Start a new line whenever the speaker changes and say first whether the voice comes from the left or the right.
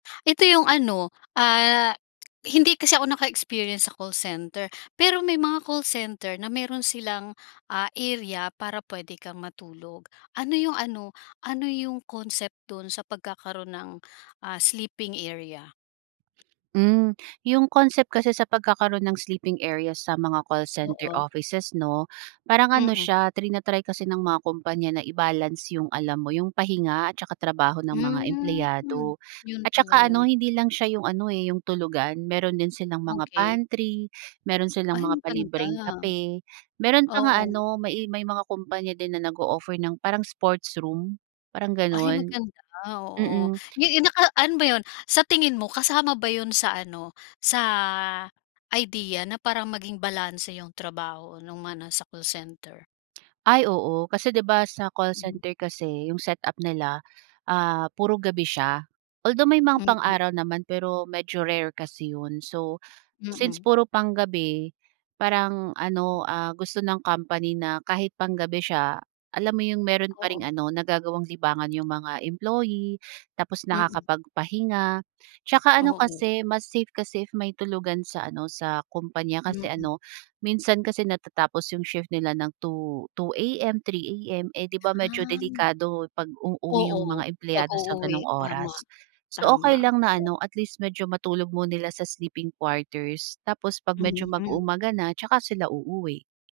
left: Ito 'yong ano, ah, hindi kasi ako naka-experience sa call center, pero may mga call center na meron silang, ah, area para puwede kang matulog. Ano 'yong ano, ano 'yong concept do'n sa pagkakaroon ng, ah, sleeping area?
right: Hmm. 'Yong concept kasi sa pagkakaroon ng sleeping areas sa mga call center
left: Oo.
right: offices, 'no, parang ano
left: Mm.
right: siya, trina-try kasi ng mga kumpanya na i-balance 'yong alam mo 'yong pahinga at saka trabaho ng mga
left: Hmm.
right: empleyado.
left: 'Yon
right: At
left: pala
right: saka ano,
left: 'yon.
right: hindi lang siya 'yong ano, eh, 'yong tulugan meron din silang mga
left: Okay.
right: pantry, meron silang
left: Ay
right: mga
left: maganda.
right: palibreng kape, meron pa nga
left: Oo.
right: ano, may i may mga kumpanya din na nag-o-offer ng parang sports room, parang
left: Ay
right: gano'n.
left: maganda, oo.
right: Mm.
left: 'Yo 'yon naka ano ba 'yon, sa tingin mo kasama ba 'yon sa ano, sa idea na parang maging balanse 'yong trabaho no'ng mga nasa call center?
right: Ay oo. Kasi, 'di ba, sa call
left: Mhm.
right: center kasi, 'yong setup nila, ah, puro gabi siya, although may mga
left: Mm.
right: pang-araw naman, pero medyo rare kasi 'yon. So, since
left: Mm.
right: puro pang-gabi, parang ano, ah, gusto ng company na kahit pang-gabi siya, alam mo 'yong meron pa
left: Oo.
right: ring ano, nagagawang libangan 'yong mga employee. Tapos
left: Mm.
right: nakakapagpahinga, 'tsaka ano
left: Oo.
right: kasi, mas safe kasi if may tulugan sa ano, sa kumpanya kasi
left: Mm.
right: ano, minsan kasi natatapos 'yong shift nila ng 2, 2:00 AM, 3:00 AM, eh, 'di ba, medyo
left: Ah.
right: delikado pag-uuwi 'yong mga
left: Oo,
right: empleyado sa gano'ng
left: pag-uuwi. Tama,
right: oras. So, okay
left: tama.
right: lang na
left: Na
right: ano, at least medyo matulog mu nila sa sleeping quarters, tapos 'pag medyo
left: Mm.
right: mag-uumaga na 'tsaka sila uuwi.